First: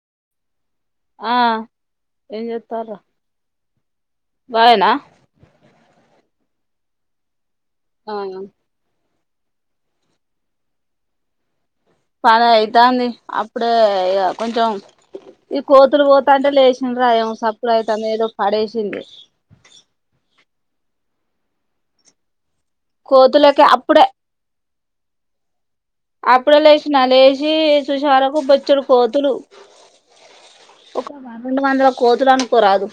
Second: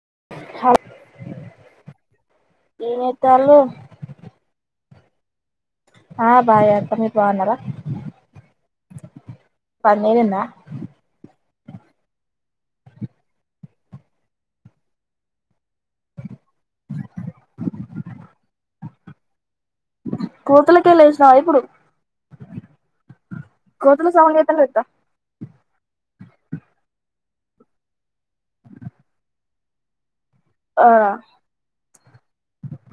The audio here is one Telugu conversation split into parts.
[unintelligible] ఆహ్ ఎంజేత్తార ఏం చేత్తాళ్ళు బావేనా ఆ బాగెయెక్క మీరు బాగున్నరా ఆవు పన్మీదుందా పని అయితాంది అప్పుడే ఇగా కొంచెం ఈ కోతులు పోతాంటే లేచిండ్ర ఏమో సప్పుడు అయితంది ఏదో పడేషీన్ది కోతులకే లేసినావ ఇప్పుడు కోతులకి అప్పుడే కోతుల సౌండ్ చేత్తాంటే లేత్తా అప్పుడే లేచిన లేచి చూసేవరకు బొచ్చడు కోతులు ఆ ఒక రెండు వందల కోతులు అనుకోరాదు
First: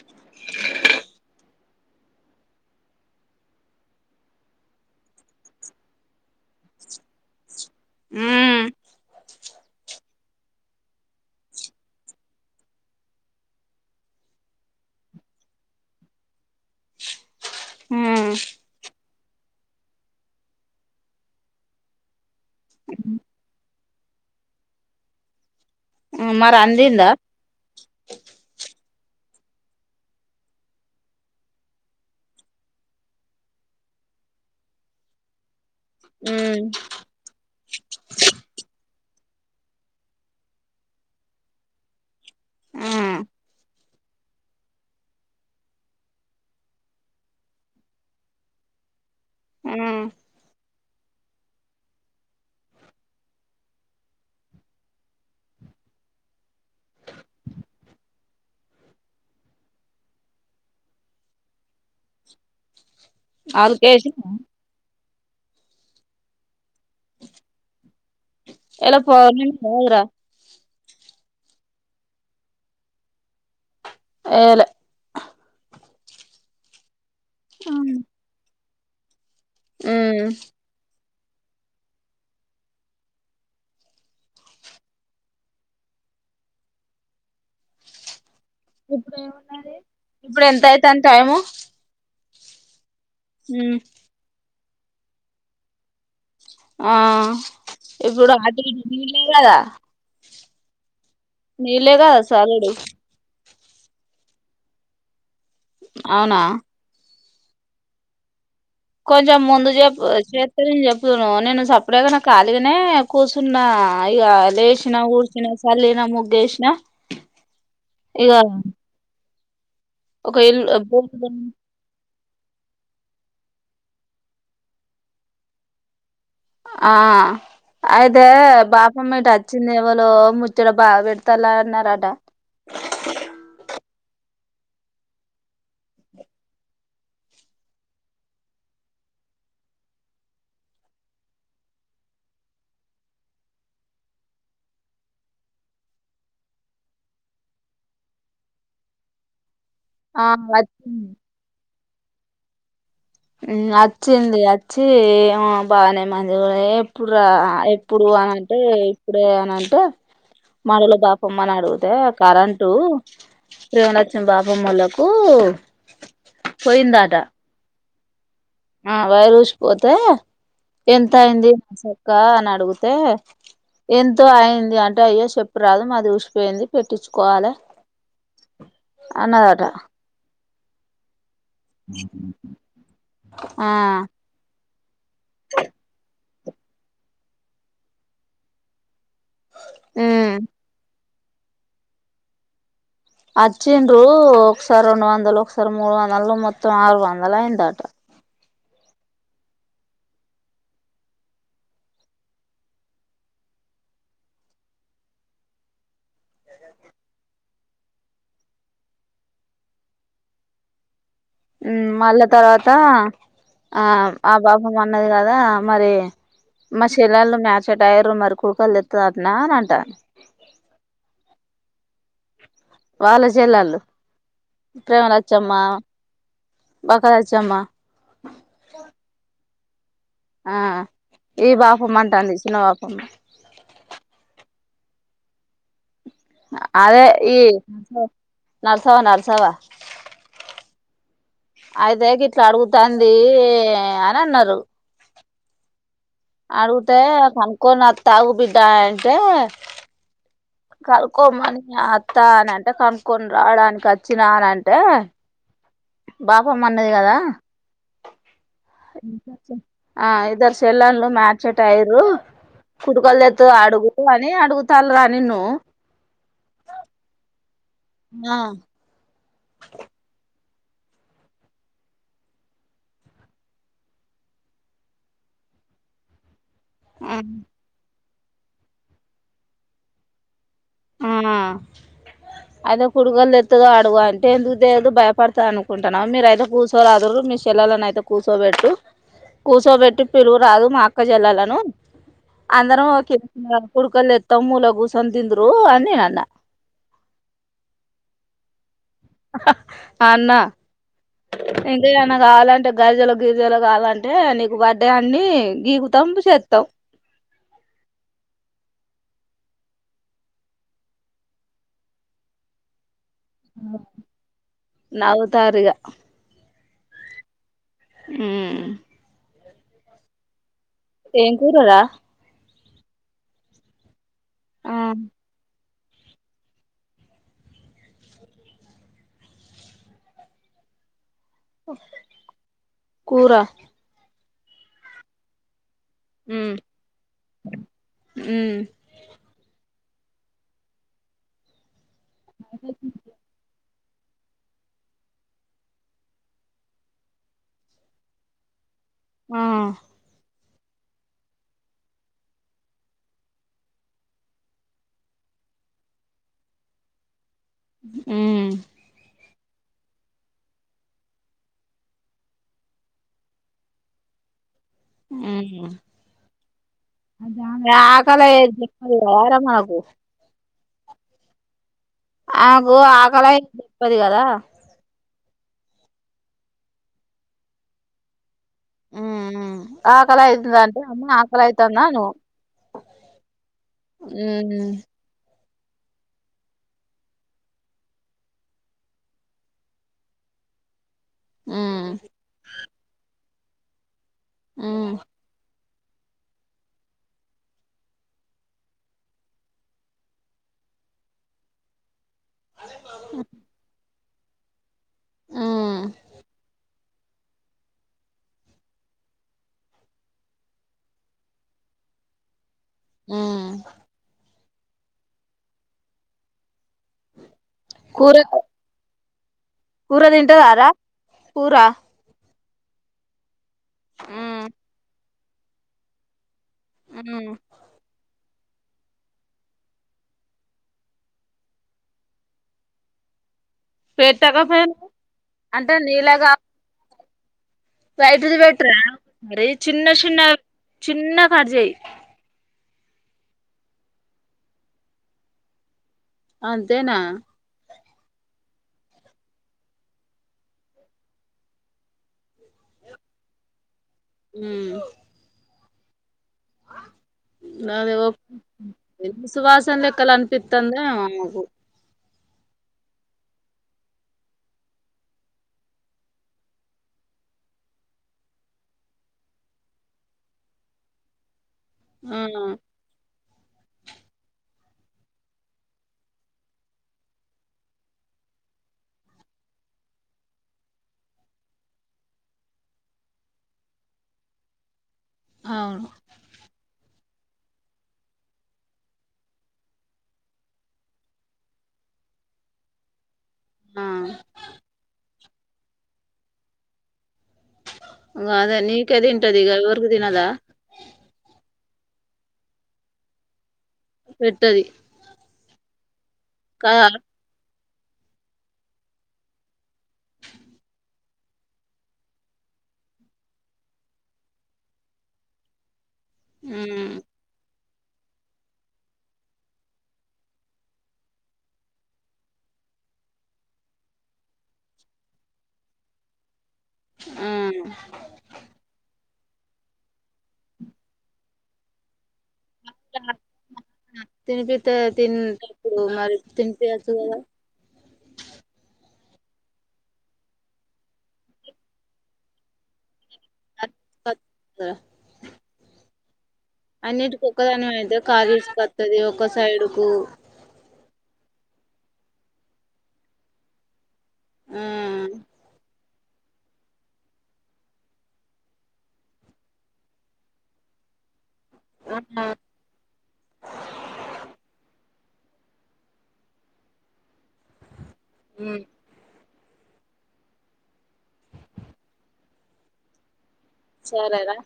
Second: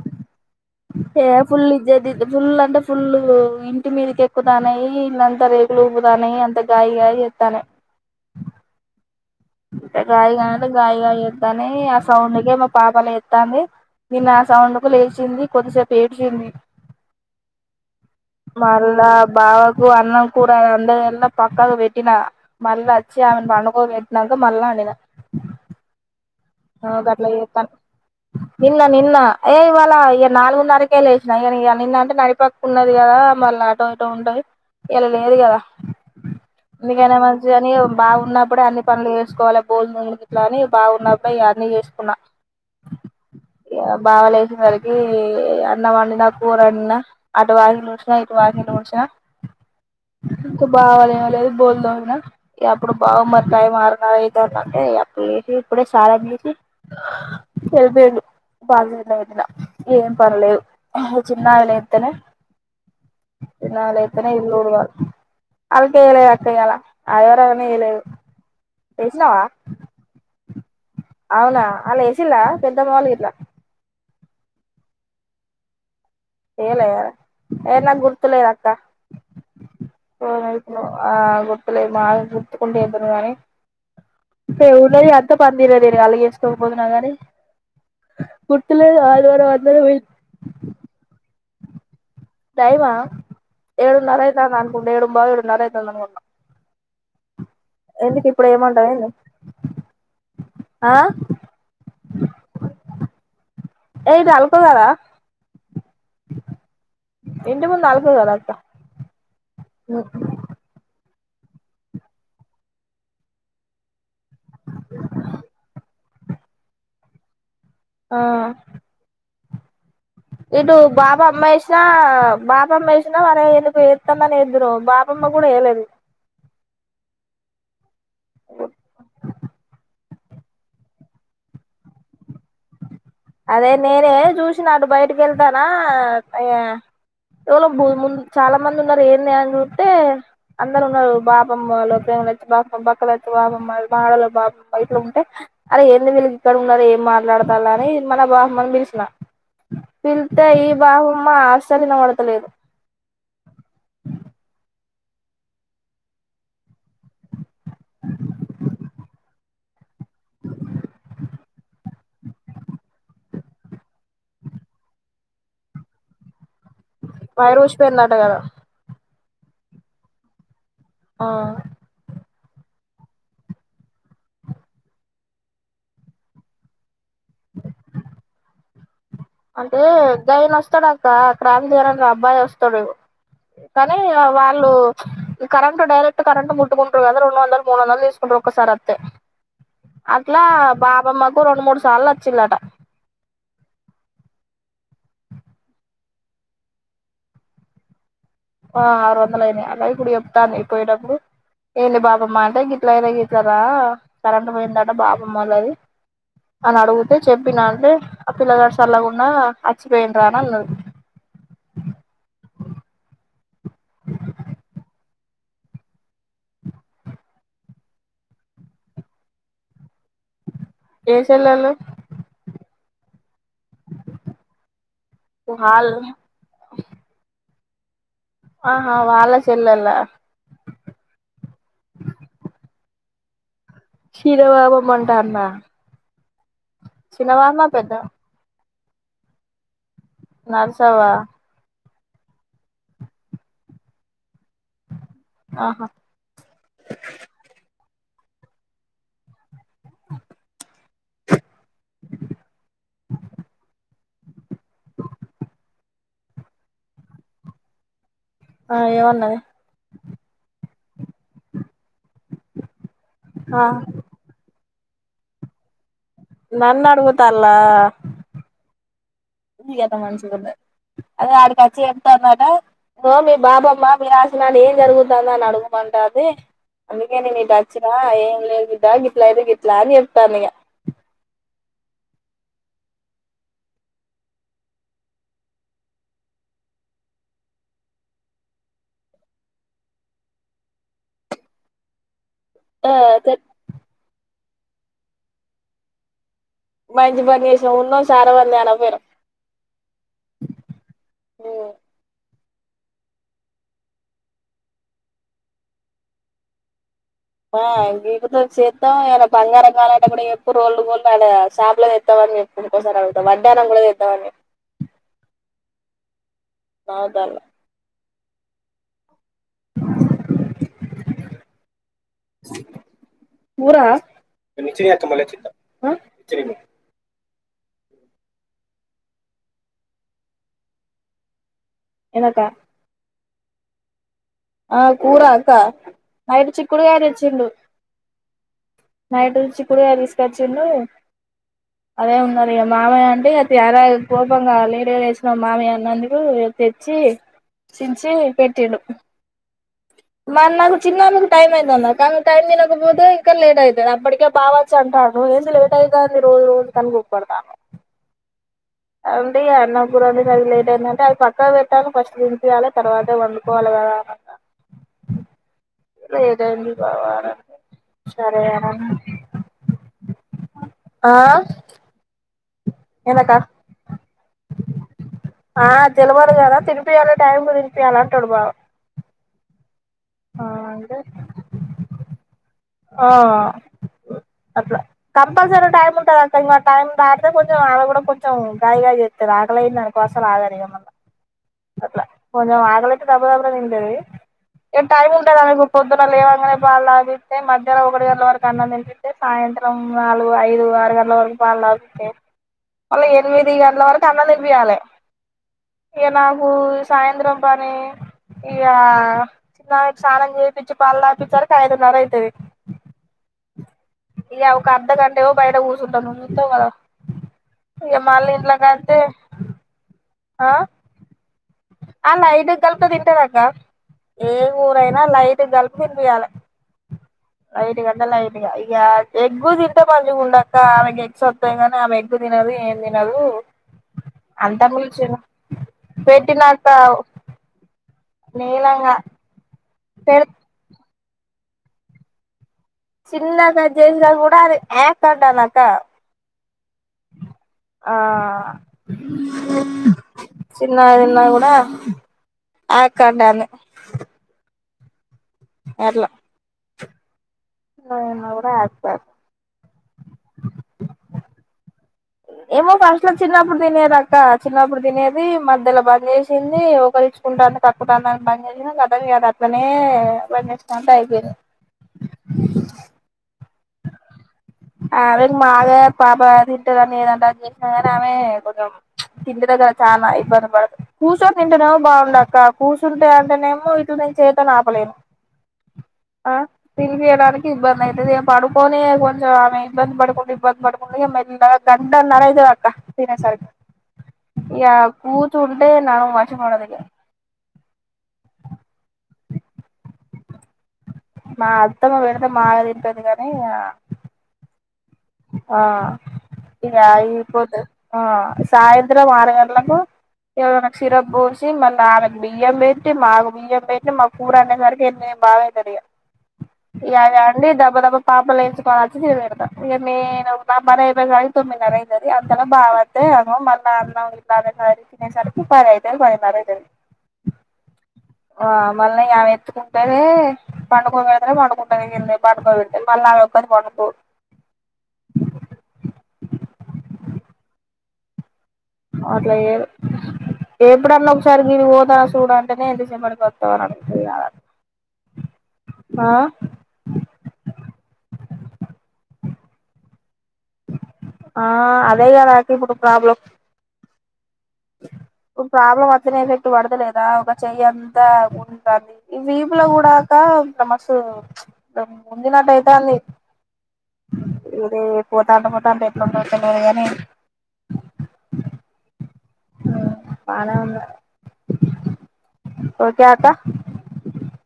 ఏ ఫుల్ ఇద్దది దు ఫుల్ అంటే ఫుల్ ఇంటి మీదకి ఎక్కుతానాయ్ ఇల్లంతా రేకులు ఊపతాన్నాయి అంత గాయిగాయి చేత్తానాయ్ హమ్ అంటే గాయగానింటే గాయగాయ చేత్తన్నాయ్ ఆ సౌండ్కే మా పాప లేత్తాంది నిన్న ఆ సౌండ్ కు లేచింది కొద్దిసేపు ఏడ్చింది మళ్లా బావకు అన్నం కూర అంద ఎలా పక్కకు పెట్టినా మళ్ళ అచ్చి ఆమెను పండుకోపె నాక మళ్ళ అండినా మరి అందిందా నిన్న నిన్న ఏ ఇవాళ ఇ నాలుగున్నరకే లేసినా కానీ ఇ నిన్న అంటే నడిపక్క ఉన్నది కదా మళ్ళ అటో ఇటో ఉంటది ఇలా లేదు కదా ఎందుకైనా మంచిదని బాగున్నప్పుడే అన్ని పనులు చేస్ చూసుకోవాల బోల్ [unintelligible] ఆ బాగున్నా బయ్ యాన్ని చేసుకున్నా ఇగ బావలేసినసరికి అన్నం వండిన కూరండిన అటు వాకిలు ఊడ్చిన ఇటు వాకిలు ఊడ్చిన ఊ బావలేవలేదు బోల్దోమినా కి అప్పుడు బావ మరి టైం ఆరున్నర అయితాంది అంటే అప్పుడు లేచి ఇప్పుడే స్నానం జేసి హా ఎల్లిపోయిండు బాగా [unintelligible] ఏం పన్లేదు చిన్నామే లేత్తనే నామే అల్కేసి లేత్తనే ఇళ్లు ఊడ్వాలి అల్కేయలే అక్క ఇయ్యాల ఆదివారం అని ఏయలేదు ఎలా యేసినవా పౌర్ణమి కాదురా అవునా ఆల్లు ఏసిల్ల పెద్దమ్మ వాళ్లు గిట్ల ఏయలే ఏయలే ఏయలే ఏన్న గుర్తులేద అక్కా ఊ ఆ గొప్పలే మా గుర్తుకుంటేద్దను గాని ఏమున్నది అంత బిరి బీరి గాని గుర్తులేదు ఇప్పుడు ఆదివారం ఏమున్నది అందరం పోయి ఇప్పుడు ఎంత అయితాంది టైము టైమా ఉమ్ ఏడున్నర అయితాంది అన్ ఇప్పుడు ఏడుంబావ్ ఏడున్నర అయితాంది అనుకుంట ఆ ఇప్పుడు అటీ ఏమంటావు ఏంది నీళ్లే కదా ఆ నీళ్లే కదా సాలేడు ఏది అల్క కదా అవునా ఇంటి ముందు అల్కలేదా అక్క కొంచం ముందు జప్ చేత్తరి నే చ చేస్తును నేను సపరేట్గా నా కాలీగనే కూర్చున్నా ఇగ లేసిన కూర్చిన చల్లినా ముగ్గు ఏసినా ఆ ఒక ఇటు ఇల్లు బోల్డు బాబామ్మేష్నా బాబామ్మేషన మనమే వేస్తాందని ఎదురు బాపమ్మ కూడా వేయలేదు ఆ అయితే బాపమ్మఈటు వచ్చింది ఎవళ ముచ్చట బాగా పెడతలా అన్నారట అదే మీరే చూసిన అటు బయటకి వెళ్తానా వోముందు చాలా మంది ఉన్నారు ఏంది అని చూస్తే అందరు ఉన్నారు బాపమ్మ వాళ ప్రేమలచ్చి బాపమ్ బక్కలచ్చి బాపమ్మ వా మాడళ బాపమ్మ బయటలో ఉంటే అరే ఏంది వీళ్ళకి ఇక్కడ ఉన్నారుఏమి మాట్లాడతారు అని మన బామ్మని పిలుస్తారు ఆ పిలిస్తే ఈ వచ్చింది బామ్మ తలిన పడతలేదు వచ్చింది వచ్చిమో బాగానే మంది ఎప్పుడు రా ఎప్పుడు అనంటే ఇప్పుడే అనంటే మడల బాపమ్మ అని అడిగితేా కరెంటు ప్రేవణక్షం బాపమ్మలకు పోయిందాట పోయిందట కదా ఆ వైరు రూసి పోతే ఎంత ఆ అయింది నా సక్క అ నా అడిగితే ఎంతో అయింది అంటే అయ్యో చెప్పు రాదు మాది ఊసిపోయింది పెట్టించుకోవాలి అన్నదట అంటే దైనా [unintelligible] క్రాంత దరనికి అబ్బాయి వస్తాడు ఆ కానీ వాళ్ళు కరెంట్ డైరెక్ట్ కరంట్ ముట్టుకుంటద రెూ వంద మూ వంద చూసుకుంటు ఒకసారి వస్తే అట్లా బా ఇమ్ మాకు రెడు మూడు సార్లు వచ్చిలట వచ్చిండు ఒకసారి రెండు వందలు ఒకసారి మూడు వందలు మొత్తం ఆరు వందలు అయిందట ఆ ఆరు వందలు అయినాయి అలాగ ఇప్పుడు చెప్తాను అయి పోయేటప్పుడు ఏంది బాబమ్మ అంటే గిట్ల అయిద గిట్ల రా కరెంట్ పోయిందంట బాబమ్మ వాలది అని అడిగితే చెప్పినా అంటే ఆ పిల్లగడ చల్కుండా అచ్చిపోయిన రా అని అన్నది అ ఆ ఆ బాబం అన్నది కదా మరి మా చెల్లళు మచేటైర్ మరి కుడుకలు ఎత్తంది అటనా అని అంటను ఏ చెల్లెలు వాళ్ళ చెల్లళు ప్రేమరాజమ్మ వాళ్ళ బకా రాజమ్మ ఆహ వాళ్ాల చెల్లల ఆ ఈ పాపమ్మంటాంది ఇ చిిన పాపమ్మ చిన్న బబమంటన్నా అదే ఈ నాలుసావా నాలుసవా నర్సవా అయితేగ ఇట్లా అడుగుతుంది అని అన్నారు ఆహా ఆడుగుతె కకో నా తకు బద అతే కనుక్కమని అత్తా అని అంటే కనుక్కొని రావడానికి వచ్చినానింటే [unintelligible] బాపమ్ అన్నది కదా ఆ అ ఏమన్నది స ఆ ఇద్దరు చెల్లలు మాచట్ ఐయిలు కుడ్కల్లు తెతదో ఆ అడుగు అని అడుగుతు తల్ రా నిన్ను నన్ అడగుతా అలా గత మంచి అదే వాడికి వచ్చి చెప్తన్నటో మీ బాబమ్మ మీ రాసినడు ఏం జరుగుతుంద అని అడుగుమంట అది అందుకే ఆ నేను ఇటు వచ్చిన ఆ ఏం లే గా గిలా ఇది గిట్లా అని చెప్తా ఉంది ఇగ ఆ అయితే కొడుగలు తెత్తదో అడుగు అంటే ఎందుకు తెదు భయపడుతుంది అనుకుంటున్నా, మీరు అయితే కూర్చోరాదురు మీ చెల్లని అయితే కూర్చోబెట్టు కూర్చోబెట్టి పిలుగు రాదు మా అక్క చెల్లలను అందరం ఆ సరే కుడుకలుస్తాం మూల కూసోని తిందుర్ ప్పు అన్నే అన్న మంచి పని చేసినాం ఉన్నాం సారావంద అన పరు అన్నా ఎంక నాకు ఆలంట అంటే గరిజలు గిరిజలు కావాలంటే నీకు బర్డే అన్ని గీగుతాంపు చేస్తాం ఆ ఇతో చేద్దాం ఏ బంగారం కాలంటే కూడా ఎక్ప్పుడు రోళ్ళలు గోు షాప్లోస్తాం అని చెప్పుకోస నావ తారీగా అవుదాల మ్ ఏం కూరార ఊరా ఆ నిచ్చనియాత మళ చిత్తం హ ఓ ఎలక కూర ఆ కూర అకా నైటు ఉమ్ చిక్కుడుకాయ తెచ్చిండు ఉమ్ నైటు చి ఇపుడే తీసుకొచ్చిండు అదే ఉన్నక మామయ్య అంటే ఇక త్య కోపంగా లీడ వేసిన మామి అన్నందుకు తెచ్చి చించి పెట్టిండు ఆ మరి నాకు చిన్నందుకు టైం అయింది అన్నారు, కానీ టైం తినకపోతే ఇంకా లేట్ అవుతది, అప్పటికే బావచ్చు అంటాడు ఏంది లేట్ అయితాంది రోజు రోజు అని [unintelligible] మ్ అండి, అన్న గురని అది లేట్ అయింది అది పక్కా పెట్టాలను ఫస్ట్ దినిపయాలి తర్వాత వండుకోవాలి కదా అన్న అయింది బావ అని అంటే అకాల సరే అని అన్న [unintelligible] ఆ ఆ ఓవు ఆకలా ఏందక్క చెప్పది కదా ఆ తెలమర కాదా తిరిపియాల టైం కు తినిపియాల అంటాడు బావు మ్ మ్ ఆకలి అవుతుంద అంటే అమ్మ ఆకలి అవుతుంద అను ఆ మ్మ్ అప్పు క కంపల్సర్ టైం ఉంటుంది అక్క ఇం టైం దాటితే కొంచెం ఆళ్డ కూడా కొంచెం గాయగాయ చేస్త రాకలేని దాకోసలు ఆగ మ మ్మ్ అట్లా ఆగలతే దబ పదిండది ఎ మ్మ్ టైమ్ ఉంటా అ కుద్ర లేవనే బాల్ ఆది అయితే మధ్యాహ్ం ఒకటి గంటల వరకు అన్నం తింపింటతే సాయంత్రం నాలుగు ఐదు ఆరు గంటల వరకు పాలులాపింటాయి అళ్లా ఎనిమిది అలా వరకు కన్న నిర్వియాల మ్మ్ ఏ బగు సాయంత్రం పని ఇక చిన్నకి స్నానం చేయిించి పళ్ళ ఆపించరికి ఐదున్నర అయి త ఆ ఇ ఒ ఒక అర్ధఘంటే బైట ఊ సుట్ట ను క ఏ కూర మాలలాగాతే కూర తింంటదారా కూర స్వల్ప తింటదాకా ఏ మ్మ్ ఊరయినాల అయి గల్ ఫవి వాల మ్మ్ ఐదు గంటల ఐ ఇ ఇక ఎగ్గు తింటే మంచిగా ఉండక్క ఆమెకి ఎగ్స్ వస్తాయి గాని ఆమె ఎగ్గు తినదు ఏం తినదు పేటకా ఫెన్ పెటిలాంత సయటిది పెట్రా మరి చిన్న పె చిన్న చిన్న కట్ చెయ్ చిన్నగా చేసినా కూడా అది ఏక్డ్డానక అంతేనా ఆ చిన్నదిన్న కూడా యాక్ అం మ్ వర్లా అదే కూడా యాక్ సువాసన లెక్కలు అనిపిస్తుంది ఏమో ఫస్ట్లో చిన్నప్పుడు తినేది అక్క, చిన్నప్పుడు తినేది మధ్యలో బంద్ చేసింది, ఒకరు ఇచ్చుకుంటాంత కక్కుడాని బంద్ చేసింది, కద అది అట్నే బంద్ చేసంటే అయిపోయింది. అవునా ఆమెక్ మాగా పాప తింటారని ఏదంటా చేసినా కాని ఆమె కొంచెం ప్చ్ ఇంటి దగ్గర చాలా ఇబ్బంది పడత కూర్చొని తింటనేమో బాగుండ అక్క కూర్చుంటే అంటేనేమో ఇట్లు నేను చేతో నా ఆపలేను అవును ఆ లేయడానికి ఇబ్బంది అయితది ఇక పడుకొనే పన్ స ఆమె ఇబ్బంద పడుకుంట ఇబ్బంది బడుకుంట మెల్లగ గంటన్నర అయితది అక్క తినేసరికి ఆ యా పూ తూ ఉంటే నా మసిపడ దగ్గర అదే నీకే ఇగ ఎవరికి తినదా మా అత్తమ్మ పెడితే మాగా తింటది గాని పెద్దది ఆ ఇగ ఏ పోత ఆ సాయంత్రం ఆరు గంటలకు ఎవన క్షీరం బోసి మా నాన్నకు బియ్యం పెట్టి మాకు బియ్యం పెట్టి మా కూర అయ్యే సరికి ఎనిమిది బావ్ అయితదిగా ఉమ్ యాద అండి దప్ పాపల నేతుకనొచ్చి ఈడ బెడతా ఇంగ నేను నా పని అయిపోయే వరకి తొమ్మిదిన్నర అయితది అంతలో బావోతే మళ్ళా అన్నం ఇల్లా అనే తినేసరికి పది అయితది పదిన్నర అయితది ఆ ఆ మల్లా యా య ఎత్తుకుంటనే పండుకో మాత్రం పండుకుంటది పడుకోబెట్టాలి మల్లా ఆమె ఒక్కటె పనుకోదు తినిపితే తిన్ టపుడు మరి తినిపియచు కదా అట్లా లేద్ ఎప్పుడన్నా ఒకసారి మీదికి పోత సూడు అంటేనే ఎంత సేపు పడత ప ఆ అన్నిటికి ఒక్కదాని వయితే కాజేస్కొత్తది ఒక్క సైడు కు ఆ అదే కదండి ఇప్పుడు ప్రాబ్లం ఆ ప్ ప్రాబ్లెమ్ ఎఫెక్ట్ పడుత లేదా ఒక చెయ్ అంతా ఉంటంది ఈ వీపులో గుడక మస్తు ప్చ్ ఆ ముందినట్టయితాంది ఇవ్డే పోతా అంట పోతా అంటే ఎట్లుండవు తిన్నారు కాని ఉమ్ పనవులు ఓకే అక సరేరా